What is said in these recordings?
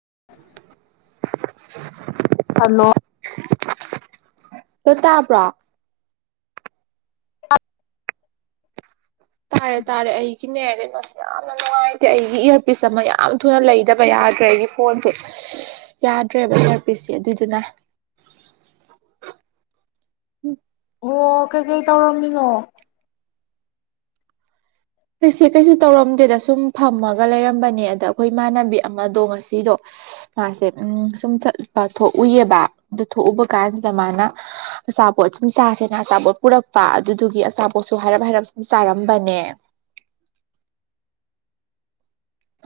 [inaudible] hello ꯂ ꯇꯥꯕ꯭ꯔꯣ ꯇꯥꯔꯦ ꯇꯥꯔꯦ ꯑꯩꯒꯤꯅꯦ ꯀꯩꯅꯣꯁꯦ ꯌꯥꯝꯅ ꯅꯨꯡꯉꯥꯏꯇꯦ ꯑꯩꯒꯤ ꯏꯌꯥꯔꯄꯤꯁ ꯑꯃ ꯌꯥꯝ ꯊꯨꯅ ꯂꯩꯗꯕ ꯌꯥꯗ꯭ꯔꯦ ꯑꯩꯒꯤ ꯐꯣ ꯐꯣꯟꯁꯦ ꯌꯥꯗ꯭ꯔꯦꯕ ꯑꯦꯌꯥꯔ ꯄꯤꯁ ꯁꯦ ꯑꯗꯨꯗꯨꯅ ꯑꯣ ꯀꯩꯀꯩ ꯇꯧꯔꯝꯃꯤꯅꯣ ꯑꯩꯁꯦ ꯀꯩꯁꯨ ꯇꯧꯔꯝꯗꯦꯗ ꯁꯨꯝ ꯐꯝꯃꯒ ꯂꯩꯔꯝꯕꯅꯦ ꯑꯗ ꯑꯩꯈꯣꯏ ꯏꯃꯥꯟꯅꯕꯤ ꯑꯃꯗꯣ ꯉꯁꯤꯗꯣ ꯃꯥꯁꯦ ꯎꯝ ꯁꯨꯝ ꯆꯠꯄ ꯊꯣꯛꯎꯏꯌꯦꯕ ꯑꯗꯨ ꯊꯣꯛꯎꯕ ꯀꯥꯟꯁꯤꯗ ꯃꯥꯅ ꯑꯆꯥꯄꯣꯠ ꯁꯨꯝ ꯆꯥꯁꯦꯅ ꯑꯆꯥꯄꯣꯠ ꯄꯨꯔꯛꯄ ꯑꯗꯨꯗꯨꯒꯤ ꯑꯆꯥꯄꯣꯠꯁꯨ ꯍꯥꯏꯔꯞ ꯍꯥꯏꯔꯞ ꯁꯨꯝ ꯆꯥꯔꯝꯕꯅꯦ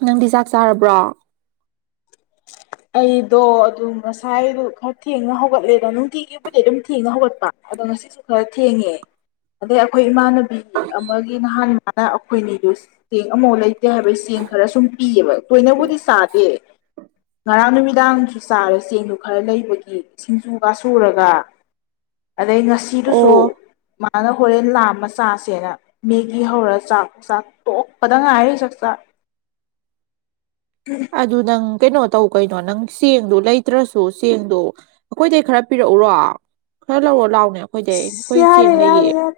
ꯅꯪꯗꯤ ꯆꯥꯛ ꯆꯥꯔꯕ꯭ꯔꯣ ꯑꯩꯗꯣ ꯑꯗꯨꯝ ꯉꯁꯥꯏꯗꯨ ꯈꯔ ꯊꯦꯡꯅ ꯍꯧꯒꯠꯂꯦꯗ ꯅꯨꯡꯇꯤꯒꯤꯕꯨꯗꯤ ꯑꯗꯨꯝ ꯊꯦꯡꯅ ꯍꯧꯒꯠꯄ ꯑꯗꯣ ꯉꯁꯤ [unintelligible] ꯊꯦꯡꯉꯦ ꯑꯗꯩ ꯑꯩꯈꯣꯏ ꯏꯃꯥꯟꯅꯨꯕꯤ ꯑꯃꯒꯤ ꯅꯍꯥꯟ ꯍꯥꯅ ꯑꯈꯣꯏꯅꯤꯗꯨ ꯆꯦꯡ ꯑꯃꯎ ꯂꯩꯇꯦ ꯍꯥꯏꯕ ꯆꯦꯡ ꯈꯔ ꯁꯨꯝ ꯄꯤꯌꯦꯕ ꯇꯣꯏꯅꯕꯨꯗꯤ ꯆꯥꯗꯦ ꯉꯔꯥꯡ ꯅꯨꯃꯤꯗꯥꯡꯁꯨ ꯆꯥꯔꯦ ꯆꯦꯡꯗꯨ ꯈꯔ ꯂꯩꯕꯒꯤ ꯁꯤꯡꯖꯨ ꯒꯥ ꯁꯨꯔꯒ ꯑꯗꯩ ꯉꯁꯤꯗꯨꯁꯨ ꯑꯣ ꯃꯥꯅ ꯍꯣꯔꯦꯟ ꯂꯥꯝꯃ ꯆꯥꯁꯦꯅ ꯃꯤꯒꯤ ꯍꯧꯔꯒ ꯆꯥꯛ ꯆꯥꯛ ꯇꯣꯛꯄꯗ ꯉꯥꯏꯔꯤ ꯆꯥꯛꯆꯥꯥꯛ [unintelligible] ꯑꯗꯨ ꯅꯪ ꯀꯩꯅꯣ ꯇꯧ ꯀꯩꯅꯣ ꯅꯪ ꯆꯦꯡꯗꯣ ꯂꯩꯇ꯭ꯔꯁꯨ ꯆꯦꯡꯗꯣ ꯑꯈꯣꯏꯗꯩ ꯈꯔ ꯄꯤꯔꯛꯎꯔꯣ ꯈꯔ ꯂꯧꯔꯣ ꯂꯥꯎꯅꯦ ꯑꯩꯈꯣꯏꯗꯩ ꯏꯁ ꯑꯩꯈꯣꯏ ꯌꯥꯔꯦ ꯆꯦꯡ ꯂꯩꯌꯦ ꯌꯥꯔꯦ ꯌꯥꯔꯦ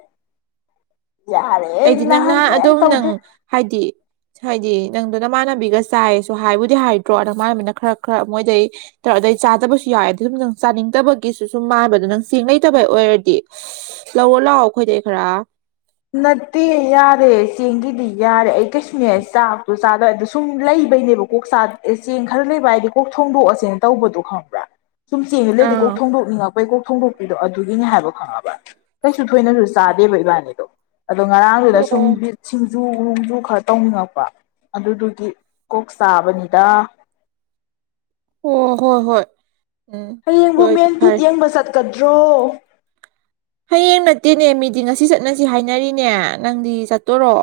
ꯌꯥꯔꯦ ꯑꯩ ꯑꯩꯗꯤ ꯅꯍꯥꯟ ꯅꯪꯅꯍꯥ ꯀꯩꯝ ꯑꯗꯨꯝ ꯇꯧꯗꯦ ꯅꯪ ꯍꯥꯏꯗꯤ ꯍꯥꯏꯗꯤ ꯅꯪꯗꯣ ꯅꯃꯥꯟꯅꯕꯤꯒ ꯆꯥꯏꯁꯨ ꯍꯥꯏꯕꯨꯗꯤ ꯍꯥꯏꯗ꯭ꯔꯣ ꯅꯃꯥꯟꯅꯕꯤꯅ ꯈꯔ ꯈꯔ ꯃꯣꯏꯗꯩ ꯇꯧ ꯑꯗꯩ ꯆꯥꯗꯕꯁꯨ ꯌꯥꯎꯑꯦ [unintelligible] ꯅꯪ ꯆꯥꯅꯤꯡꯗꯕꯒꯤꯁꯨ ꯁꯨꯝ ꯃꯥꯟꯕ ꯑꯗꯣ ꯅꯪ ꯆꯦꯡ ꯂꯩꯩꯇꯕꯩ ꯑꯣꯏꯔꯗꯤ ꯂꯧꯑꯣ ꯂꯥꯛꯑꯣ ꯑꯩꯈꯣꯏꯗꯩ ꯈꯔ ꯅꯠꯇꯦ ꯌꯥꯔꯦ ꯆꯦꯡꯒꯤꯗꯤ ꯌꯥꯔꯦ ꯑꯩ ꯀꯩꯁꯨꯅꯦ ꯆꯥꯕ ꯆꯥꯗ ꯑꯗꯨ ꯁꯨꯝ ꯂꯩꯕꯩꯅꯦꯕ ꯀꯣꯛ ꯆ ꯑꯦ ꯆꯦꯡ ꯈꯔ ꯂꯩꯕ ꯍꯥꯏꯗꯤ ꯀꯣꯛ ꯊꯣꯡꯗꯣꯛꯑꯁꯦꯅ ꯇꯧꯕꯗꯣ ꯈꯪꯕ꯭ꯔꯥ ꯁꯨꯝ ꯆꯦꯡꯗꯣ ꯂꯩꯗꯤ ꯀꯣꯛ ꯑꯥ ꯊꯣꯡꯗꯣꯛꯅꯤꯡꯉꯛ ꯍꯣꯏ ꯀꯣꯛ ꯊꯣꯡꯀꯣꯛꯄꯤꯗꯣ ꯑꯗꯨꯒꯤꯅꯤ ꯍꯥꯏꯕ ꯈꯪꯉꯕ ꯀꯩꯁꯨ ꯊꯣꯏꯅꯖꯨ ꯆꯥꯗꯦꯕ ꯏꯕꯥꯅꯤꯗꯣ ꯑꯗꯣ ꯉꯔꯥꯡꯗꯨꯗ ꯁꯨꯝ ꯑꯣ ꯕꯤꯠ ꯁꯤꯡꯖꯨ ꯅꯨꯡꯖꯨ ꯈꯔ ꯇꯧꯅꯕ ꯑꯗꯨꯗꯨꯒꯤ ꯀꯣꯛ ꯆꯥꯕꯅꯤꯗꯥ ꯑꯣ ꯍꯣꯏ ꯍꯣꯏ ꯎꯝ ꯑꯗꯨ ꯍꯌꯦꯡꯕꯨ ꯑꯣꯏꯗꯤ ꯃꯦꯟ ꯐꯤꯠ ꯐꯔꯦ ꯌꯦꯡꯕ ꯆꯠꯀꯗ꯭ꯔꯣ ꯍꯌꯦꯡ ꯅꯠꯇꯦꯅꯦ ꯃꯤꯗꯤ ꯉꯁꯤ ꯆꯠꯅꯁꯤ ꯍꯥꯏꯅꯔꯤꯅꯦ ꯅꯪꯗꯤ ꯆꯠꯇꯣꯔꯣ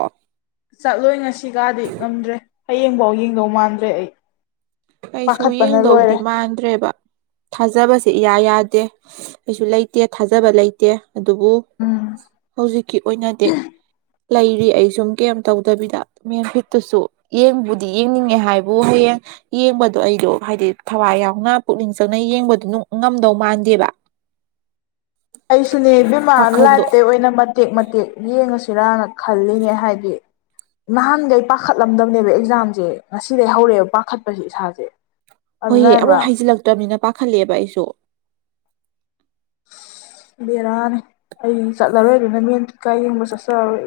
ꯆꯠꯂꯣꯏ ꯉꯁꯤ ꯀꯗꯤ ꯉꯝꯗ꯭ꯔꯦ ꯍꯌꯦꯡꯐꯥꯎ ꯌꯦꯡꯗꯧ ꯃꯥꯟꯗ꯭ꯔꯦ ꯑꯩ ꯀꯩꯁꯨ ꯄꯥꯈꯠꯄꯅ ꯌꯦꯡꯗꯧꯗꯤ ꯂꯣꯏꯔꯦ ꯃꯥꯟꯗ꯭ꯔꯦꯕ ꯊꯥꯖꯕꯁꯦ ꯏꯌꯥ ꯌꯥꯗꯦ ꯀꯩꯁꯨ ꯂꯩꯇꯦ ꯊꯥꯖꯕ ꯂꯩꯇꯦ ꯑꯗꯨꯕꯨ ꯎꯝ ꯍꯧꯖꯤꯛꯀꯤ ꯑꯣꯏꯅꯗꯤ ꯂꯩꯔꯤ ꯑꯩ ꯁꯨꯝ ꯀꯦꯝ ꯇꯧꯗꯕꯤꯗ ꯃꯦꯝ ꯐꯤꯠꯇꯨꯁꯨ ꯌꯦꯡꯕꯨꯗꯤ ꯌꯦꯡꯅꯤꯡꯉꯦ ꯍꯥꯏꯕꯨ ꯍꯌꯦꯡ ꯌꯦꯡꯕꯗꯣ ꯑꯩꯗꯣ ꯍꯥꯏꯗꯤ ꯊꯋꯥꯏ ꯌꯥꯎꯅ ꯄꯨꯛꯅꯤꯡ ꯆꯪꯅ ꯌꯦꯡꯕꯗꯨ ꯅꯨꯡ ꯉꯝꯗꯧ ꯃꯥꯟꯗꯦꯕꯥ ꯑꯩꯁꯨꯅꯦ ꯏꯕꯦꯝꯃ ꯋꯥꯈꯜꯗꯣ ꯂꯥꯞꯇꯩ ꯑꯣꯏꯅ ꯃꯠ ꯃꯇꯦꯛ ꯃꯇꯦꯛ ꯌꯦꯡꯉꯁꯤꯔꯅ ꯈꯜꯂꯤꯅꯦ ꯍꯥꯏꯗꯤ ꯅꯍꯥꯟꯒꯩ ꯄꯥꯈꯠꯂꯝꯗꯕꯅꯦꯕ ꯑꯦꯛꯖꯥꯝꯖꯦ ꯉꯁꯤꯗꯩ ꯍꯧꯔꯦꯕ ꯄꯥꯈꯠꯄꯖꯦ ꯏꯁꯥꯖꯦ ꯍꯣꯏꯑꯦ ꯑꯃꯨꯛ ꯍꯩꯖꯤꯜꯂꯛꯇꯕꯅꯤꯅ ꯄꯥꯈꯠꯂꯦꯕ ꯑꯩꯖꯨ ꯕꯦꯔꯥꯅꯦ ꯑꯩ ꯆꯠꯂꯔꯣꯏ ꯑꯗꯨꯅ ꯃꯨꯟꯀ [unintelligible] ꯌꯦꯡꯕ ꯆꯠꯆꯔꯔꯣꯏ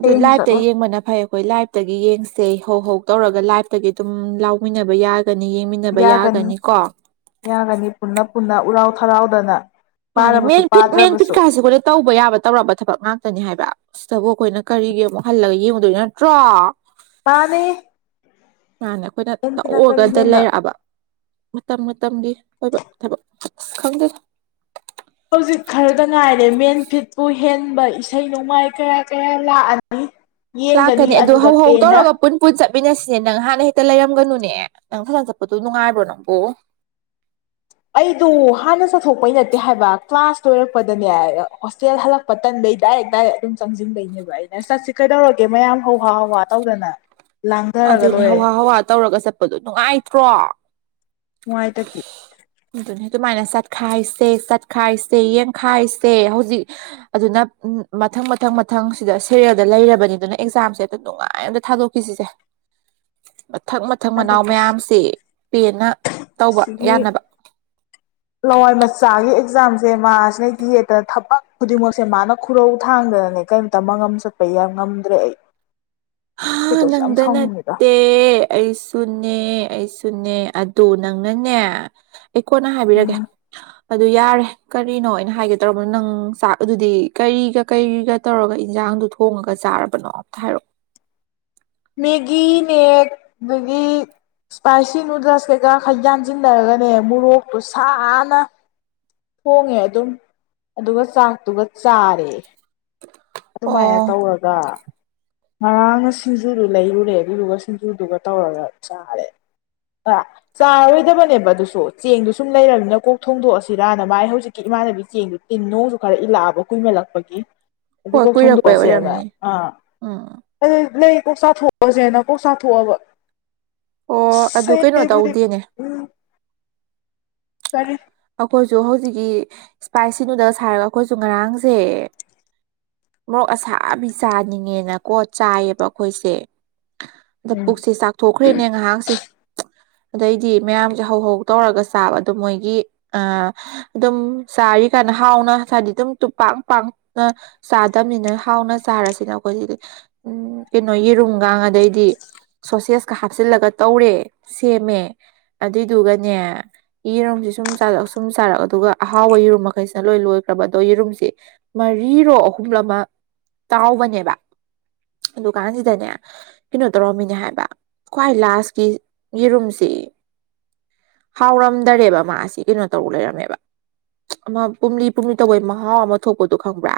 ꯑꯗꯨ ꯍꯌꯦꯡꯁꯨ ꯂꯥꯏꯚꯇ ꯆꯠꯂꯣꯏ ꯌꯦꯡꯕꯅ ꯐꯩ ꯍꯣꯏ ꯂꯥꯏꯐꯇꯒꯤ ꯌꯦꯡꯁꯦ ꯍꯧ ꯍꯧ ꯇꯧꯔꯒ ꯂꯥꯏꯐꯇꯒꯤ ꯑꯗꯨꯝ ꯂꯥꯎꯃꯤꯟꯅꯕ ꯌꯥꯒꯅꯤ ꯌꯦꯡꯃꯤꯟ ꯌꯥꯒꯅꯤ ꯌꯥꯒꯅꯤ ꯄꯨꯟꯅ ꯄꯨꯟꯅ ꯎꯔꯥꯎ ꯊꯔꯥꯎꯗꯅ ꯃꯥꯅꯤ ꯄꯥꯔꯕꯁꯨ ꯃꯦꯟ ꯐꯤꯠ ꯃꯦꯟ ꯐꯤꯠ ꯄꯥꯗ꯭ꯔꯕꯁꯨ ꯀꯥꯥꯁꯦ [unintelligible] ꯇꯧꯕ ꯌꯥꯕ ꯇꯧꯔꯕ ꯊꯕꯛ ꯉꯥꯛꯇꯅꯤ ꯍꯥꯏꯕ ꯁꯤꯗꯕꯨ ꯑꯩꯈꯣꯏꯅ ꯀꯔꯤꯒꯤ ꯑꯃꯨꯛ ꯍꯜꯂꯒ ꯌꯦꯡꯉꯨꯗꯣꯏ ꯅꯠꯇ꯭꯭ꯔꯣ ꯃꯥꯅꯤ ꯃꯥꯥꯟꯅꯤ ꯑꯩꯈꯣꯏꯅ ꯑꯦꯝ ꯐꯤꯠꯅ ꯀꯔꯤ ꯇꯎꯔꯒꯗ ꯍꯦꯟꯕ ꯂꯩꯔꯛꯑꯕ ꯃꯇꯝ ꯃꯇꯝꯒꯤ ꯑꯣꯏꯕ ꯊꯕꯛ [unintelligible] ꯈꯪꯗꯦ ꯍꯧꯖꯤꯛ ꯈꯔꯗ ꯉꯥꯏꯔꯦ ꯃꯦꯟꯐꯤꯠꯄꯨ ꯍꯦꯟꯕ ꯏꯁꯩ ꯅꯣꯡꯃꯥꯏ ꯀꯌꯥ ꯀꯌꯥ ꯂꯥꯛꯑꯅꯤ ꯌꯦꯡꯒꯅꯤ ꯂꯥꯛꯀꯅꯤ ꯑꯗꯨ ꯑꯗꯨꯗ ꯍꯧ ꯍꯧ ꯄꯦꯟꯅ ꯇꯧꯔꯒ ꯄꯨꯟ ꯄꯨꯟ ꯆꯠꯃꯤꯟꯅꯁꯤꯅꯦ ꯅꯪ ꯍꯥꯟꯅ ꯍꯦꯛꯇ ꯂꯩꯔꯝꯒꯅꯨꯅꯦ ꯅꯪ ꯐꯖꯅ ꯆꯠꯄꯗꯣ ꯅꯨꯡꯉꯥꯏꯕ꯭ꯔꯣ ꯅꯪꯕꯨ ꯑꯩꯗꯨ ꯍꯥꯟꯅ ꯆꯠꯊꯣꯛꯄꯩ ꯅꯠꯇꯦ ꯍꯥꯏꯕ ꯀ꯭ꯂꯥꯁ ꯂꯣꯏꯔꯛꯄꯗꯅꯦ ꯍꯣꯁꯇꯦꯜ ꯍꯜꯂꯛ ꯄꯇꯟꯕꯩ ꯗꯥꯏꯔ‌ꯦꯛ ꯗꯥꯏꯔ‌ꯦꯛ ꯑꯗꯨꯝ ꯆꯪꯁꯤꯟꯕꯩꯅꯦ ꯕ [unintelligible] ꯑꯩꯅ ꯆꯠꯁꯤ ꯀꯩꯗꯧꯔꯒꯦ ꯃꯌꯥꯝ ꯍꯋꯥ ꯍꯋꯥ ꯇꯧꯗꯅ ꯂꯥꯡꯊꯔꯒ ꯑꯗꯨꯅꯦ ꯂꯣꯏꯔꯦ ꯍꯧꯍꯥ ꯍꯧꯍꯥ ꯇꯧꯔꯒ ꯆꯠꯄꯗꯣ ꯅꯨꯡꯉꯥꯏꯇ꯭ꯔꯣ ꯅꯨꯡꯉꯥꯏ ꯇꯗꯤ ꯑꯗꯨꯅꯤ ꯑꯗꯨꯃꯥꯏꯅ ꯆꯠꯈꯥꯏꯁꯦ ꯆꯠꯈꯥꯏꯁꯦ ꯌꯦꯡꯈꯥꯏꯁꯦ ꯍꯧꯖꯤꯛ ꯑꯗꯨꯅ ꯃꯊꯪ ꯃꯊꯪ ꯃꯊꯪ ꯁꯤꯗ ꯁꯦꯔꯦꯜꯗ ꯂꯩꯔꯕꯅꯤ ꯑꯗꯨꯅ ꯑꯦꯛꯖꯥꯝꯁꯦ ꯑꯗꯨꯝ ꯅꯨꯡꯉꯥꯏ ꯑꯝꯇ ꯊꯥꯗꯣꯛ ꯖꯤꯖ [unintelligible] [inaudible] ꯃꯊꯛ ꯃꯊꯛ ꯃꯅꯥꯎ ꯍꯟꯗꯛꯀꯤꯁꯦ ꯃꯌꯥꯝꯁꯤ ꯄꯦꯟꯅ ꯇꯧꯕ ꯁꯤꯒꯤ ꯌꯥꯅꯕ ꯂꯋꯥꯏ ꯃꯆꯥꯒꯤ ꯑꯦꯛꯖꯥꯝꯁꯦ ꯃꯥꯁꯤꯅ ꯌꯦꯠꯇꯅ ꯊꯕꯛ ꯈꯨꯗꯤꯡꯃꯛꯁꯦ ꯃꯥꯅ ꯈꯨꯔꯧ ꯊꯥꯡꯗꯅꯅꯦ ꯀꯔꯤ ꯇꯃ ꯉꯝ ꯆꯠꯄ ꯌꯥꯝ ꯉꯝꯗ꯭ꯔꯦ ꯑꯩ ꯍꯥ ꯑꯩꯈꯣꯏꯗꯧꯁꯨ ꯌꯥꯝ ꯅꯪꯗ ꯁꯥꯎꯅꯤꯡꯉꯤꯗ ꯅꯠꯇꯦ ꯑꯦ ꯑꯩꯁꯨꯅꯦ ꯑꯩꯁꯨꯅꯦ ꯑꯗ ꯅꯪꯅꯅꯦ ꯑꯩ ꯀꯣꯟꯅ ꯍꯥꯏꯕꯤꯔꯒꯦ ꯎꯝ ꯑꯗꯨ ꯌꯥꯔꯦ ꯀꯔꯤꯅꯣ ꯑꯩꯅ ꯍꯥꯏꯒꯦ ꯇꯧꯔꯕꯅꯣ ꯅꯪ ꯆꯥꯛ ꯑꯗꯨꯗꯤ ꯀꯔꯤꯒ ꯀꯔꯤꯒ ꯇꯧꯔꯒ ꯏꯟꯖꯥꯡꯗꯨ ꯊꯣꯡꯉꯒ ꯆꯥꯔꯕꯅꯣ ꯑꯝꯇ ꯍꯥꯏꯔꯛꯑꯣ ꯃꯦꯒꯤꯅꯦꯦꯛ ꯃꯒꯤ ꯏꯁꯄꯥꯏꯁꯤ ꯅꯨꯗꯜꯁ ꯀꯩꯀꯥ ꯈꯔ ꯌꯥꯟꯁꯤꯟꯅꯔꯒꯅꯦ ꯃꯣꯔꯣꯛꯇꯨ ꯁꯥꯅ ꯊꯣꯡꯉꯦ ꯑꯗꯨꯝ ꯑꯗꯨꯒ ꯆꯥꯛꯇꯨꯒ ꯆꯥꯔꯦ ꯑꯗꯨꯃꯥꯏꯅ ꯑꯣ ꯇꯧꯔꯒ ꯉꯔꯥꯡꯅ ꯁꯤꯡꯖꯨꯗꯨ ꯂꯩꯔꯨꯔꯦ ꯑꯗꯨꯗꯨꯒ ꯁꯤꯡꯖꯨꯗꯨꯒ ꯇꯧꯔꯒ ꯆꯥꯔꯦ ꯑ ꯆꯥꯔꯔꯣꯏꯗꯕꯅꯦꯕ ꯑꯗꯨꯁꯨ ꯆꯦꯡꯗꯨ ꯁꯨꯝ ꯂꯩꯔꯃꯤꯅ ꯀꯣꯛ ꯊꯣꯡꯗꯣꯛꯑꯁꯤꯔꯅ ꯃꯥꯥꯏ ꯍꯧꯖꯤꯛꯀꯤ ꯏꯃꯥꯟꯅꯕꯤ ꯆꯦꯡꯗꯨ ꯇꯤꯟ ꯣꯡꯁꯨ ꯈꯔ ꯏꯜꯂꯛꯑꯕ ꯀꯨꯏꯃꯜꯂꯛꯄꯒꯤ ꯑꯗꯨ ꯀꯣꯛ ꯊꯣꯡꯗꯣꯛꯑꯁꯦꯅ ꯑꯥ ꯑꯣ ꯑꯗꯨ ꯅ ꯀꯣꯛ ꯆꯥꯊꯣꯛꯑꯁꯦꯅ ꯀꯣꯛ ꯆꯥꯊꯣꯛꯑꯕ ꯑꯣ ꯑꯗꯨ ꯀꯩꯅꯣ ꯁꯕꯨꯗꯤ ꯇꯧꯗꯦꯅꯦ ꯎꯝ ꯀꯔꯤ ꯑꯩꯈꯣꯏꯁꯨ ꯍꯧꯖꯤꯛꯀꯤ ꯏꯁꯄꯥꯏꯁꯤ ꯅꯨꯗꯜ ꯁꯥ ꯍꯥꯏꯔꯒ ꯑꯩꯈꯣꯏꯁꯨ ꯉꯔꯥꯡꯁꯦ ꯃꯔꯣꯛ ꯑꯁꯥꯕꯤ ꯆꯥꯅꯤꯡꯉꯦꯅꯀꯣ ꯆꯥꯏꯌꯦꯕ ꯑꯩꯈꯣꯏꯁꯦ ꯑꯗ ꯎꯝ ꯄꯨꯛꯁꯦ ꯆꯥꯛꯊꯣꯛꯈ꯭ꯔꯦꯅꯦ ꯉꯥꯏꯍꯥꯛꯁꯦ ꯑꯗꯩꯗꯤ ꯃꯌꯥꯝꯁꯦ ꯍꯧꯍ ꯇꯧꯔꯒ ꯇꯥꯕ ꯑꯗꯨꯣ ꯃꯣꯏꯒꯤ ꯑ ꯑꯗꯨꯝ ꯆꯥꯔꯤ ꯀꯥꯟꯗ ꯍꯥꯎꯅ ꯍꯥꯏꯗꯤ ꯑꯗꯨꯝ ꯄꯥꯛ ꯄꯥꯛꯅ ꯆꯥꯗꯕꯅꯤꯅ ꯍꯥꯎꯅ ꯆꯥꯔꯁꯤꯅ ꯑꯩꯈꯣꯏꯁꯤꯗꯤ ꯎꯝ ꯀꯩꯅꯣ ꯌꯦꯔꯨꯝꯒ ꯑꯗꯩꯗꯤ ꯁꯣꯁꯦꯁꯀ ꯍꯥꯞꯆꯤꯜꯂꯒ ꯇꯧꯔꯦ ꯁꯦꯝꯃꯦ ꯑꯗꯨꯏꯗꯨꯒꯅꯦ ꯌꯦꯔꯨꯝꯁꯦ ꯁꯨꯝꯥꯔ ꯁꯨꯝ ꯆꯥꯔꯛ ꯑꯗꯨꯒ ꯑꯍꯥꯎꯕ ꯌꯦꯔꯨꯝ ꯃꯈꯩꯁꯤꯅ ꯂꯣꯏ ꯂꯣꯏꯈ꯭ꯔꯕ ꯑꯗꯣ ꯌꯦꯔꯨꯝꯁꯦ ꯃꯔꯤꯔꯣ ꯑꯍꯨꯝ ꯑꯃ ꯇꯥꯎꯕꯅꯦꯕ ꯑꯗꯨꯀꯥꯟꯁꯤꯗꯅꯦ ꯀꯩꯅꯣ ꯇꯧꯔꯝꯃꯤꯅꯦ ꯍꯥꯏꯕ ꯈ꯭ꯋꯥꯏ ꯂꯥꯁꯀꯤ ꯌꯦꯔꯨꯝꯁꯤ ꯍꯥꯎꯔꯝꯗꯔꯦꯕ ꯃꯥꯁꯤ ꯀꯩꯅꯣ ꯇꯧꯔ ꯂꯩꯔꯝꯃꯦꯕ ꯄꯨꯝꯂꯤ ꯄꯨꯝꯂꯤ ꯇꯧꯕꯩ ꯃꯍꯥꯎ ꯑꯃ ꯊꯣꯛꯄꯗꯣ ꯈꯪꯕ꯭ꯔꯥ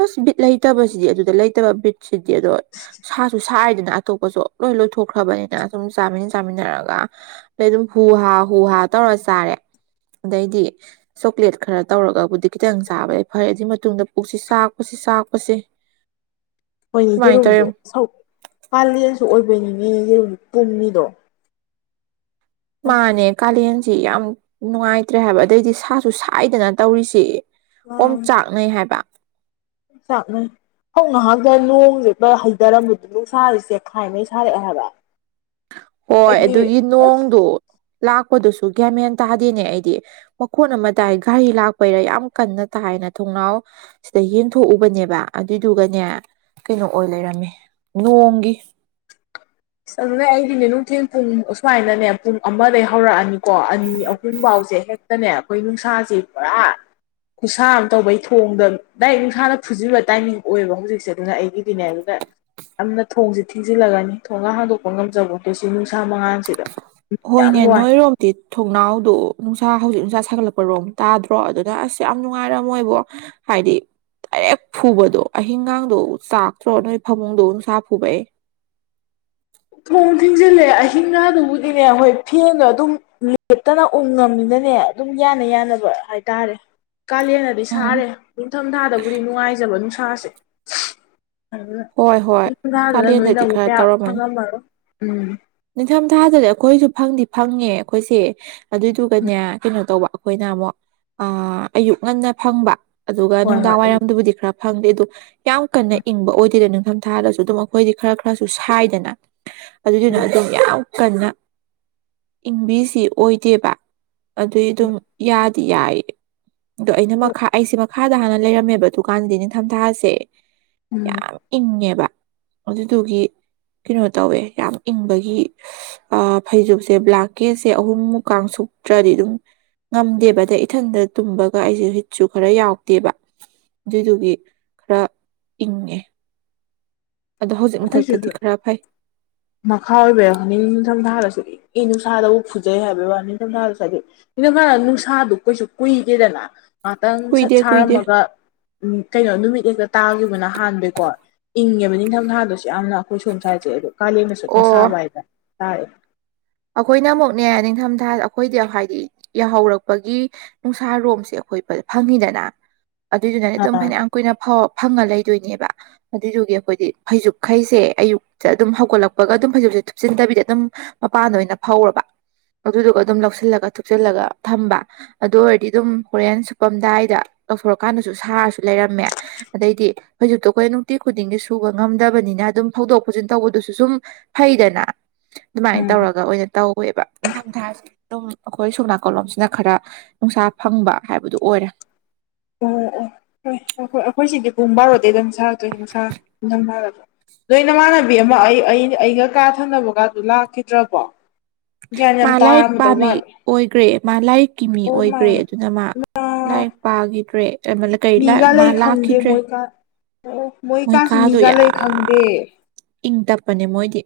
ꯑꯁ ꯂꯩꯇꯕꯁꯤꯗꯤ ꯑꯗꯨꯗ ꯂꯩꯇꯕ ꯕꯤꯠꯁꯤꯗꯤ ꯑꯗꯣ ꯁꯥꯁꯨ ꯁꯥꯏꯗꯅ ꯑꯇꯣꯞꯄꯁꯨ ꯂꯣꯏ ꯂꯣꯏꯊꯣꯛꯈ꯭ꯔꯕꯅꯤꯅ ꯁꯨꯝ ꯆꯥꯃꯤꯟ ꯆꯥꯃꯤꯟꯅꯔꯒ ꯑꯗꯩ ꯑꯗꯨꯝ ꯍꯨ ꯍꯥ ꯍꯨ ꯍꯥ ꯇꯧꯔ ꯆꯥꯔꯦ ꯑꯗꯩꯗꯤ ꯆꯣꯀ꯭ꯂꯦꯠ ꯈꯔ ꯇꯧꯔꯒꯕꯨꯗꯤ ꯈꯤꯇꯪ ꯆꯥꯕ ꯌꯥꯏ ꯐꯔꯩꯦ ꯑꯗꯨꯏ ꯃꯇꯨꯡꯗ ꯄꯨꯛꯁꯤ ꯆꯥꯛꯄꯁꯤ ꯆꯥꯛꯄꯁꯦ ꯍꯣꯏꯅꯦ ꯌꯦꯦꯔꯨꯝꯝꯗꯣꯛ ꯄꯥꯂꯦꯟꯁꯨ ꯑꯣꯏꯕꯣꯏꯅꯤꯅꯦꯦꯅꯦ ꯌꯦꯦꯔꯨꯝꯝ ꯄꯨꯡꯅꯤꯗꯣ ꯃꯥꯅꯦ ꯀꯥꯂꯦꯟꯁꯤ ꯌꯥꯝ ꯅꯨꯡꯉꯥꯏꯇ꯭ꯔꯦ ꯍꯥꯏꯕ ꯑꯗꯩꯗꯤ ꯁꯥꯁꯨ ꯁꯥꯏꯗꯅ ꯇꯧꯔꯤꯁꯤ ꯑꯣꯝ ꯌꯥꯝ ꯆꯥꯛꯅꯩ ꯍꯥꯏꯕ [inaudible] ꯍꯧ ꯉꯍꯥꯛꯇ ꯅꯣꯡꯁꯦꯇ ꯍꯩꯊꯔꯝꯃꯤꯗꯨꯕꯨ ꯁꯔꯤꯁꯦ ꯆꯦꯛꯈꯥꯏꯉꯩ ꯁꯥꯔꯛꯑꯦ ꯍꯥꯏꯕ ꯍꯣꯏ ꯑꯩꯗꯤ ꯑꯗꯨꯒꯤ ꯑꯁ ꯅꯣꯡꯗꯨ ꯂꯥꯛꯄꯗꯨꯁꯨ ꯒ꯭ꯌꯥꯃꯦꯟ ꯇꯥꯗꯦꯅꯦ ꯑꯩꯗꯤ ꯃꯈꯣꯟ ꯑꯃ ꯇꯥꯏ ꯘꯔꯤ ꯂꯥꯛꯄꯩꯔꯥ ꯌꯥꯝ ꯀꯟꯅ ꯇꯥꯏꯅ ꯊꯣꯡꯅꯥꯎ ꯁꯤꯗ ꯌꯦꯡꯊꯣꯛꯎꯕꯅꯦꯕ ꯑꯗꯨꯏꯗꯨꯒꯅꯦ ꯀꯩꯅꯣ ꯑꯣꯏ ꯂꯩꯔꯝꯃꯦ ꯅꯣꯡꯒꯤ ꯑ ꯑꯗꯨꯅꯦ ꯑꯩꯗꯤꯅꯦ ꯅꯨꯡꯊꯤꯟ ꯄꯨꯡ ꯑꯨꯃꯥꯏꯗꯅꯦ ꯄꯨꯡ ꯑꯃꯗꯒꯤ ꯍꯧꯔꯛꯑꯅꯤ ꯀꯣ ꯑꯅꯤ ꯑꯍꯨꯟꯐꯥꯎꯁꯦ ꯍꯦꯛꯇꯅꯦ ꯑꯩꯈꯣꯏ ꯅꯨꯡꯁꯥꯁꯦ ꯄꯨꯔꯥ ꯈꯨꯁꯥ ꯑꯃ ꯇꯧꯕꯩ ꯊꯣꯡꯗ ꯗꯥꯏꯔꯦꯛ ꯅꯨꯡꯁꯥꯗ ꯐꯨꯖꯤꯕ ꯇꯥꯏꯃꯤꯡ ꯑꯣꯏꯌꯦꯕ ꯍꯧꯖꯤꯛꯁꯦ ꯑꯗꯨꯅ ꯑꯩꯒꯤꯗꯤꯅꯦ ꯑꯗꯨꯗ ꯌꯥꯝꯅ ꯊꯣꯡꯁꯤ ꯊꯤꯡꯖꯤꯜꯂꯒꯅꯤ ꯊꯣꯡꯒ ꯍꯥꯡꯗꯣꯛꯄꯒ ꯉꯝꯖꯕꯣꯠꯇꯦ ꯁꯤꯒꯤ ꯅꯨꯡꯁꯥ ꯃꯉꯥꯟꯜꯁꯤꯗ ꯍꯣꯏꯅꯦ ꯅꯣꯏꯔꯣꯝ ꯊꯣꯡꯅꯥꯎꯗꯣ ꯅꯨꯡꯁꯥ ꯍꯧꯖꯤꯛ ꯅꯨꯡꯁꯥ ꯁꯥꯒꯠꯂꯛꯄꯔꯣꯝ ꯇꯥꯗ꯭ꯔꯣ ꯑꯗꯨꯅ ꯑꯁ ꯌꯥꯝ ꯅꯨꯡꯉꯥꯏꯔꯝꯃꯣꯏꯕꯣ ꯍꯥꯏꯗꯤ ꯗꯥꯏꯔꯦꯛ ꯐꯨꯕꯗꯣ ꯑꯍꯤꯡꯒꯥꯡꯗꯣ ꯆꯥꯛꯇ꯭ꯔꯣ ꯅꯣꯏ ꯐꯃꯨꯡꯗꯣ ꯅꯨꯡꯁꯥ ꯐꯨꯕꯩ ꯊꯣꯡ ꯊꯤꯡꯖꯤꯜꯂꯦ ꯑꯍꯤꯡꯒꯥꯥꯗꯨꯕꯨꯗꯤꯅꯦ ꯍꯣꯏ ꯐꯦꯟ ꯑꯗꯨꯝ ꯂꯦꯞꯇꯅ ꯎꯪꯉꯝꯅꯤꯅꯅꯦ ꯑꯗꯨꯝ ꯌꯥꯅ ꯌꯥꯅꯕ ꯍꯥꯏꯇꯥꯔꯦ ꯀꯥꯂꯦꯟꯅꯗꯤ ꯎꯝ ꯁꯥꯔꯦ ꯅꯤꯡꯊꯝ ꯊꯥꯗꯕꯨꯗꯤ ꯅꯨꯡꯉꯥꯏꯖꯕ ꯅꯨꯡꯁꯥꯁꯦ ꯍꯣꯏ ꯍꯣꯏ ꯀꯥꯂꯦꯟꯗꯗꯤ ꯈꯔ [unintelligible] ꯅꯤꯡꯊꯝ ꯊꯥꯗꯗꯤ ꯑꯩꯈꯣꯏꯁꯨ ꯐꯪꯗꯤ ꯐꯪꯉꯦ ꯑꯩꯈꯣꯏꯁꯦ ꯑꯗꯨꯏꯗꯨꯒꯅꯦ ꯀꯩꯅꯣ ꯇꯧꯕ ꯑꯩꯈꯣꯏꯅ ꯑꯃꯨꯛ ꯑꯥ ꯑꯌꯨꯛ ꯉꯟꯅ ꯐꯪꯕ ꯑꯗꯨꯒ ꯍꯣꯏ ꯍꯣꯏ ꯅꯨꯡꯗꯥꯡ ꯋꯥꯏꯔꯝꯗꯨꯕꯨꯗꯤ ꯈꯔ ꯐꯪꯗꯦ ꯑꯗꯨ ꯌꯥꯝ ꯀꯟꯅ ꯏꯪꯕ ꯑꯣꯏꯗꯦꯗꯅ ꯅꯤꯡꯊꯝ ꯊꯥꯗꯁꯨ ꯑꯗꯨꯝ ꯑꯩꯈꯣꯏꯗꯤ ꯈꯔ ꯈꯔꯁꯨ ꯁꯥꯏꯗꯅ [unintelligible] ꯀꯟꯅ ꯏꯪꯕꯤꯁꯤ ꯑꯣꯏꯗꯦꯕ ꯑꯗꯨꯢ ꯑꯗꯨꯝ ꯌ ꯗꯤ ꯌꯥꯏꯌꯦ ꯑꯗꯣ ꯑꯩꯅ ꯃꯈꯥ ꯑꯩꯁꯦ ꯃꯈꯥꯗ ꯍꯥꯟꯅ ꯂꯩꯔꯝꯃꯦꯕ ꯗꯨꯀꯥꯟꯗꯤ ꯅꯤꯡꯊꯝꯊꯥꯁꯦ ꯎꯝ ꯌꯥꯝ ꯏꯪꯉꯦꯕ ꯑꯗꯨꯗꯨꯒꯤ ꯀꯩꯅꯣ ꯇꯧꯋꯦ ꯌꯥꯝ ꯏꯪꯕꯒꯤ ꯑꯥ ꯐꯩꯖꯨꯞꯁꯦ ꯕ꯭ꯂꯥꯟꯀꯦꯁꯦ ꯑꯍꯨꯝꯃꯨꯛꯀ ꯁꯨꯞꯇ꯭ꯔꯗꯤ ꯑꯗꯨꯝ ꯉꯝꯗꯦꯕ ꯑꯗꯩ ꯏꯊꯟꯗ ꯇꯨꯝꯕꯒ ꯑꯩꯁꯦ ꯍꯤꯠꯁꯨ ꯈꯔ ꯌꯥꯎꯗꯦꯕ ꯑꯗꯨꯏꯗꯨꯒꯤ ꯈꯔ ꯏꯪꯉꯦ ꯑꯗꯣ ꯍꯧꯖꯤꯛ ꯃꯊꯛꯇꯗꯤ ꯈꯔ ꯐꯩ [unintelligible] ꯑꯩ ꯅꯨꯡꯁꯥꯗꯕꯨ ꯐꯨꯖꯩ ꯍꯥꯏꯕꯒꯤ ꯋꯥꯅꯤ ꯅꯤꯡꯊꯝꯊꯥ ꯆꯒꯦ ꯏꯅꯝꯃ ꯅꯨꯡꯁꯥꯗꯨ ꯀꯩꯁꯨ ꯀꯨꯏꯗꯦꯗꯅ ꯉꯍꯥꯇꯪ ꯁꯠ ꯀꯨꯏꯗꯦ ꯀꯨꯏꯗꯦ ꯁꯥꯔꯝꯃꯒ ꯎꯝ ꯀꯩꯅꯣ ꯅꯨꯃꯤꯠ ꯍꯦꯛꯇ ꯇꯥꯒꯤꯕꯅ ꯍꯥꯟꯕꯩꯀꯣ ꯏꯪꯉꯦꯕ ꯅꯤꯡꯊꯝꯊꯥ ꯑꯗꯨꯁꯨ ꯌꯥꯝꯅ ꯑꯩꯈꯣꯏ ꯁꯣꯝ ꯁꯥꯏꯗꯁꯦ ꯑꯗꯣ ꯀꯥꯂꯦꯟꯅꯁꯨ ꯑꯣ [unintelligible] ꯇꯥꯔꯦ ꯑꯩꯈꯣꯏꯅ ꯑꯃꯨꯛꯅꯦ ꯅꯤꯡꯊꯝꯊꯥ ꯑꯩꯈꯣꯏꯗꯤ ꯍꯥꯏꯗꯤ ꯌꯥꯍꯧꯔꯛꯄꯒꯤ ꯅꯨꯡꯁꯥꯔꯣꯝꯁꯦ ꯑꯩꯈꯣꯏ ꯐꯪꯉꯤꯗꯅ ꯑꯗꯨꯏꯗꯨꯅꯅꯦ ꯑꯗꯨꯝ ꯑꯥ ꯐꯅꯌꯥꯝ ꯀꯨꯢꯅꯐꯥꯎ ꯐꯪꯉ ꯂꯩꯗꯣꯏꯅꯦꯕ ꯑꯗꯨꯏꯗꯨꯒꯤ ꯑꯩꯈꯣꯏꯗꯤ ꯐꯩꯖꯨꯞꯈꯩꯁꯦ ꯑꯌꯨꯛ ꯑꯗꯨꯝ ꯍꯧꯒꯠꯂꯛꯄꯒ ꯑꯗꯨꯝ ꯐꯩꯖꯨꯞꯁꯦ ꯊꯨꯞꯆꯤꯟꯗꯕꯤꯗ ꯑꯗꯨꯝ ꯃꯄꯥꯟꯗ ꯑꯣꯏꯅ ꯐꯧꯔꯕ ꯑꯗꯨꯗꯨꯒ ꯑꯗꯨꯝ ꯂꯧꯁꯤꯜꯂꯒ ꯊꯨꯞꯆꯜꯂꯒ ꯊꯝꯕ ꯑꯗꯨ ꯑꯣꯏꯔꯗꯤ ꯑꯗꯨꯝ ꯍꯣꯔꯦꯟ ꯁꯨꯞꯄꯝꯗꯥꯏꯗ ꯂꯧꯊꯣꯔꯀꯥꯟꯗꯁꯨ ꯁꯥꯔꯁꯨ ꯂꯩꯔꯝꯃꯦ ꯑꯗꯩꯗꯤ ꯐꯩꯖꯨꯞꯇꯣ ꯑꯩꯈꯣꯏ ꯅꯨꯡꯇꯤ ꯈꯨꯗꯤꯡꯒꯤ ꯁꯨꯕ ꯉꯝꯗꯕꯅꯤꯅ ꯑꯗꯨꯝ ꯐꯧꯗꯣꯛ ꯐꯥꯎꯖꯤꯟ ꯇꯧꯕꯗꯨꯁꯨ ꯁꯨꯝ ꯐꯩꯗꯅ ꯗꯨꯃꯥꯏꯅ ꯎꯝ ꯇꯧꯔꯒ ꯑꯣꯏꯅ ꯇꯧꯋꯦꯕ ꯅꯤꯡꯊꯝꯊꯥꯥꯁꯤꯗꯤ ꯑꯗꯨꯝ ꯑꯩꯈꯣꯏ ꯁꯣꯝ ꯅꯥꯀꯜꯂꯣꯝꯁꯤꯅ ꯈꯔ ꯅꯨꯡꯁꯥ ꯐꯪꯕ ꯍꯥꯏꯕꯗꯨ ꯑꯣꯏꯔꯦ ꯑꯣ ꯑꯣ ꯍꯣꯏ ꯑꯩꯈꯣꯏ ꯑꯈꯣꯢ ꯁꯤꯗꯤ ꯄꯨꯡ ꯕꯥꯔꯣꯗꯤ ꯑꯗꯨꯝ ꯁꯥꯗꯣꯢꯅꯤ ꯅꯨꯡꯁꯥ ꯢꯪꯊꯝꯊꯥ ꯅꯣꯏ ꯅꯃꯥꯟꯅꯕꯤ ꯑꯃ ꯑꯩ ꯑꯩ ꯑꯩꯒ ꯀꯥ ꯊꯪꯅꯕ ꯒꯥꯗꯨ ꯂꯥꯛꯈꯤꯗ꯭ꯔꯕꯣ ꯒ꯭ꯌꯥꯟ ꯌꯥꯝ ꯃꯥ ꯂꯥꯏꯔꯤꯛ ꯇꯥꯔꯝꯃꯗꯧ ꯄꯥꯕꯤ ꯃꯥꯜꯂꯦ ꯑꯣꯏꯈ꯭ꯔꯦ ꯃꯥ ꯂꯥꯏꯔꯤꯛꯀꯤ ꯃꯤ ꯑꯣ ꯃꯥꯏ ꯑꯣꯏꯈ꯭ꯔꯦ ꯑꯗꯨꯅ ꯃꯥ ꯒꯣꯗ ꯂꯥꯏꯛ [unintelligible] ꯃꯤꯒ ꯂꯩ ꯈꯪꯗꯦ ꯃꯣꯏꯀꯥ ꯑꯣ ꯃꯣꯏ ꯃꯣꯏꯀꯥꯁꯦ ꯀꯥꯗꯣ ꯃꯤꯒ ꯂꯩ ꯈꯪꯗꯦ ꯌꯥꯝ ꯏꯪ ꯇꯞꯄꯅꯦ ꯃꯣꯏꯗꯤ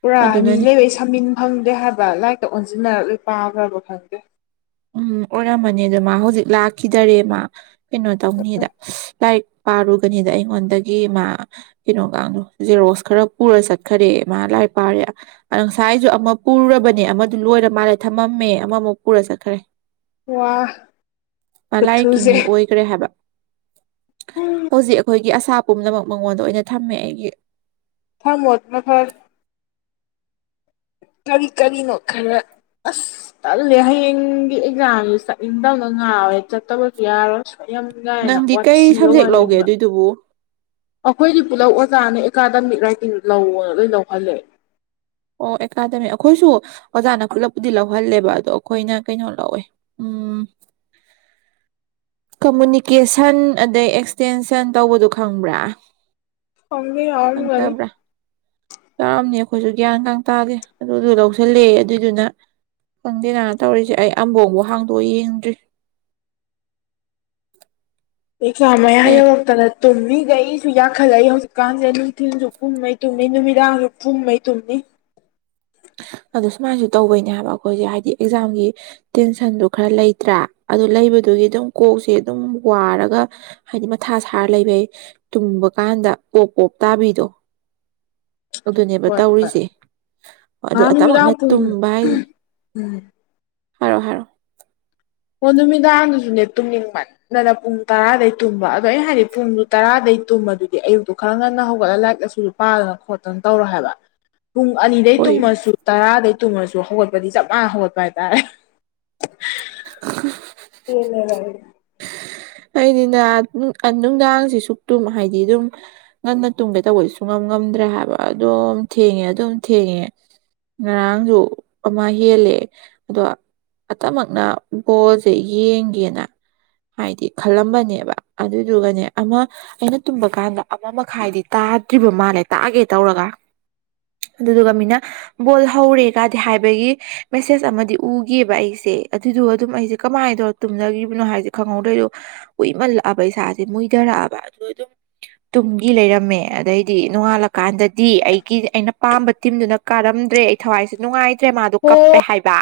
ꯄꯨꯔꯥ ꯃꯤ ꯑꯗꯨꯅꯅꯦ ꯂꯩꯕꯩ ꯁꯝꯃꯤꯟ ꯐꯪꯗꯦ ꯍꯥꯏꯕ ꯂꯥꯏꯔꯤꯛꯇ ꯑꯣꯟꯁꯤꯟꯅꯔꯂꯣꯏ ꯄꯥꯈ꯭ꯔꯕ ꯈꯪꯗꯦ ꯎꯝ ꯑꯣꯏꯔꯃꯅꯤ ꯑꯗ ꯃꯥ ꯍꯧꯖꯤꯛ ꯂꯥꯛꯈꯤꯗꯔꯦ ꯃꯥ ꯀꯩꯅꯣ ꯇꯧꯅꯤꯗ ꯂꯥꯏꯔꯤꯛ ꯄꯥꯔꯨꯕꯅꯤꯗ ꯑꯩꯉꯣꯟꯗꯒꯤ ꯃꯥ ꯀꯩꯅꯣꯒ ꯖꯦꯔꯣꯛꯁ ꯈꯔ ꯄꯨꯔ ꯆꯠꯈꯔꯦ ꯃꯥ ꯂꯥꯏ ꯄꯥꯔꯦ ꯉꯁꯥꯏꯁꯨ ꯑꯃ ꯄꯨꯔꯨꯔꯕꯅꯦ ꯑꯃꯗꯨ ꯂꯣꯏꯔ ꯃꯥꯜꯂꯦ ꯊꯃꯝꯃꯦ ꯑꯃꯃꯨꯛ ꯄꯨꯔ ꯆꯠ ꯈꯔꯦ ꯋꯥ ꯃꯥ ꯂꯥꯏꯔꯤꯛꯀꯤ ꯈꯨꯊꯨꯁꯦ ꯃꯤ ꯑꯣꯏꯒꯔꯦ ꯍꯥꯏꯕ ꯍꯧꯖꯤꯛ ꯑꯩꯈꯣꯏꯒꯤ ꯑꯁꯥ ꯄꯨꯝꯅꯃꯛ ꯃꯉꯣꯟꯗ ꯑꯣꯏꯅ ꯊꯝꯃꯦ ꯑꯩꯒꯤ ꯊꯝꯃꯣꯠ ꯈꯔ ꯈꯔ ꯀꯔꯤ ꯀꯔꯤꯅꯣ ꯈꯔ ꯑꯁ ꯇꯜꯂꯦ ꯍꯌꯦꯡꯒꯤ ꯑꯦꯛꯖꯥꯝꯁꯦ ꯆꯠꯅꯤꯡꯗꯕꯅ ꯉꯥꯎꯋꯦ ꯆꯠꯇꯕꯁꯨ ꯌꯥꯔꯣꯏ ꯌꯥꯝ ꯅꯨꯉꯥꯏꯅ ꯋꯥꯊꯤꯒ ꯋꯥꯔꯦꯕ ꯑꯗꯨꯕꯨ ꯑꯩꯈꯣꯏꯗꯤ ꯄꯨꯂꯞ ꯑꯣꯖꯥꯅ ꯑꯦꯀꯥꯗꯃꯤꯛ ꯔꯥꯏꯇꯤꯡ ꯂꯧꯅ ꯂꯣꯏ ꯂꯧꯍꯜꯂꯦ ꯑꯣ ꯑꯦꯀꯥꯗꯃꯤ ꯑꯩꯈꯣꯏꯁꯨ ꯑꯣꯖꯥꯅ ꯈꯨꯂꯞꯄꯨꯗꯤ ꯂꯧꯍꯜꯂꯦꯕ ꯑꯗꯣ ꯑꯩꯈꯣꯏꯅ ꯀꯩꯅꯣ ꯂꯧꯋꯦ ꯎꯝ [inaudible] ꯀꯃꯨꯅꯤꯀꯦꯁꯟ ꯑꯗꯩ ꯑꯦꯛꯁꯇꯦꯟꯁꯟ ꯇꯧꯕꯗꫭ ꯈꯪꯕ꯭ꯔꯥ ꯈꯪꯗꯦ ꯌꯥꯎꯔꯝꯒꯅꯤ ꯈꯪꯇꯕ꯭ꯔꯥ ꯌꯥꯎꯔꯝꯅꯤ ꯑꯩꯈꯣꯏꯁꯨ ꯒ꯭ꯌꯥꯟ ꯀꯥꯡ ꯇꯥꯔꯦ ꯑꯗꯨꯗꯨ ꯂꯧꯁꯜꯂꯛꯑꯦ ꯑꯗꯨꯏꯗꯨꯅ ꯈꯪꯗꯦ ꯅ ꯇꯧꯔꯤꯁꯦ ꯑꯩ ꯑꯝꯕꯣꯕꯨ ꯍꯥꯡꯗꯣꯛ ꯌꯦꯡꯗ꯭ꯔꯤ ꯑꯦꯛꯖꯥꯝ ꯃꯌꯥ ꯑꯦ ꯌꯧꯔꯛꯇꯅ ꯇꯨꯝꯃꯤꯒꯩꯁꯨ ꯌꯥꯡꯈꯠꯂꯛꯏ ꯍꯧꯖꯤꯛꯀꯥꯟꯖꯦ ꯅꯨꯡꯊꯤꯜꯁꯨ ꯄꯨꯝꯉꯩ ꯇꯨꯝꯃꯤ ꯅꯨꯃꯤꯗꯥꯡꯁꯨ ꯄꯨꯝꯉꯩ ꯇꯨꯝꯃꯤ ꯑꯗꯨ ꯁꯨꯃꯥꯏꯅꯁꯨ ꯇꯧꯕꯩꯅꯦ ꯍꯥꯏꯕ ꯑꯩꯈꯣꯏꯁꯦ ꯍꯥꯏꯗꯤ ꯑꯦꯛꯖꯥꯝꯒꯤ ꯇꯦꯟꯁꯟꯗꯨ ꯈꯔ ꯂꯩꯇ꯭ꯔꯥ ꯑꯗꯨ ꯂꯩꯕꯗꯨꯒꯤ ꯑꯗꯨꯝ ꯀꯣꯛꯁꯦ ꯑꯗꯨꯝ ꯋꯥꯔꯒ ꯍꯥꯏꯗꯤ ꯃꯊꯥ ꯁꯥꯔ ꯂꯩꯕꯩ ꯇꯨꯝꯕ ꯀꯥꯟꯗ ꯄꯣꯞ ꯄꯣꯞ ꯇꯥꯕꯤꯗꯣ ꯍ [unintelligible] ꯑꯗꯨꯅꯦꯕ ꯇꯧꯔꯤꯁꯦ ꯑꯗꯨ ꯉꯍꯥꯟ ꯑꯇꯃꯛꯅ ꯅꯨꯃꯤꯗꯥꯡ ꯄꯨꯡ ꯇꯨꯝꯕ ꯍꯥꯏꯁꯦ ꯎꯝ ꯍꯥꯏꯔꯣ ꯍꯥꯏꯔꯣ ꯑꯣ ꯅꯨꯃꯤꯗꯥꯡꯗꯨꯁꯨꯅꯦ ꯇꯨꯝꯅꯤꯡ ꯃꯟ ꯗꯅ ꯄꯨꯡ ꯇꯔꯥꯗꯩ ꯇꯨꯝꯕ ꯑꯗꯣ ꯑꯩ ꯍꯥꯏꯗꯤ ꯄꯨꯡꯗꯨ ꯇꯔꯥꯗꯩ ꯇꯨꯝꯃꯗꯨꯗꯤ ꯑꯌꯨꯛꯇꯨ ꯈꯔ ꯉꯟꯅ ꯍꯧꯒꯠꯂꯒ ꯂꯥꯏꯔꯤꯛ ꯂꯥꯏꯁꯨ ꯄꯥꯗꯅ ꯈꯣꯠꯇꯅ ꯇꯧꯔꯣ ꯍꯥꯏꯕ ꯄꯨꯡ ꯑꯅꯤꯗꯩ ꯍꯣꯏ ꯇꯨꯝꯃꯁꯨ ꯇꯔꯥꯗꯩ ꯇꯨꯝꯃꯁꯨ ꯍꯧꯒꯠꯄꯗꯤ ꯆꯞ ꯃꯥꯟꯅ ꯍꯧꯒꯠꯄ ꯍꯥꯏꯇꯥꯔꯦ [unintelligible] ꯄꯦꯜꯂꯦꯗ ꯑꯩꯗꯤ ꯑꯩꯅꯤꯅ ꯅꯨꯡꯗꯥꯡꯁꯤ ꯁꯨꯛꯇꯨꯝ ꯍꯥꯏꯗꯤ ꯑꯗꯨꯝ ꯉꯟꯅ ꯇꯨꯝꯒꯦ ꯇꯧꯕꯩꯁꯨ ꯉꯝ ꯉꯝꯗ꯭ꯔꯦ ꯍꯥꯏꯕ ꯑꯗꯨꯝ ꯊꯦꯡꯉꯦ ꯑꯗꯨꯝ ꯊꯦꯡꯉꯦ ꯉꯔꯥꯡꯁꯨ ꯑꯃ ꯍꯦꯜꯂꯦ ꯑꯗꯣ ꯑꯇꯃꯛꯅ ꯕꯣꯜꯖꯦ ꯌꯦꯡꯒꯦꯅ ꯍꯥꯏꯗꯤ ꯈꯜꯂꯝꯕꯅꯦꯕ ꯑꯗꯨꯗꯨꯒꯅꯦ ꯑꯃ ꯑꯩꯅ ꯇꯨꯝꯕ ꯀꯥꯟꯗ ꯑꯃ ꯃꯈꯥꯏꯗꯤ ꯇꯥꯗ꯭ꯔꯤꯕ ꯃꯥꯜꯂꯦ ꯇꯥꯒꯦ ꯇꯧꯔꯒ ꯑꯗꯨꯗꯨꯒ ꯃꯤꯅ ꯕꯣꯜ ꯍꯧꯔꯦ ꯀꯗꯤ ꯍꯥꯏꯕꯒꯤ ꯃꯦꯁꯦꯖ ꯑꯃꯗꯤ ꯎꯒꯤꯕ ꯑꯩꯖꯦ ꯑꯗꯨꯒ ꯑꯗꯨꯝ ꯑꯩꯁꯦ ꯀꯃꯥꯏꯅ ꯇꯧꯔ ꯇꯨꯝꯅꯒꯤꯕꯅꯣ ꯍꯥꯏꯁꯦ ꯈꯪꯍꯧꯗꯣꯏꯗꯣ ꯀꯨꯏꯃꯜꯂꯛꯑꯕ ꯏꯁꯥꯁꯦ ꯃꯨꯏꯊꯔꯛꯑꯕ ꯑꯗꯨꯗꯣ ꯑꯗꯨꯝ ꯇꯨꯡꯒꯤ ꯂꯩꯔꯝꯃꯦ ꯑꯗꯩꯗꯤ ꯅꯣꯡꯉꯥꯜꯂꯀꯥꯟꯗꯗꯤ ꯑꯩꯒꯤ ꯑꯩꯅ ꯄꯥꯝꯕ ꯇꯤꯝꯗꯨꯅ ꯀꯥꯔꯝꯗ꯭ꯔꯦ ꯊꯋꯥꯏꯁꯦ ꯅꯨꯡꯉꯥꯏꯇ꯭ꯔꯦ ꯃꯥꯗꯣ ꯍꯣ ꯀꯞꯄꯦ ꯍꯥꯏꯕ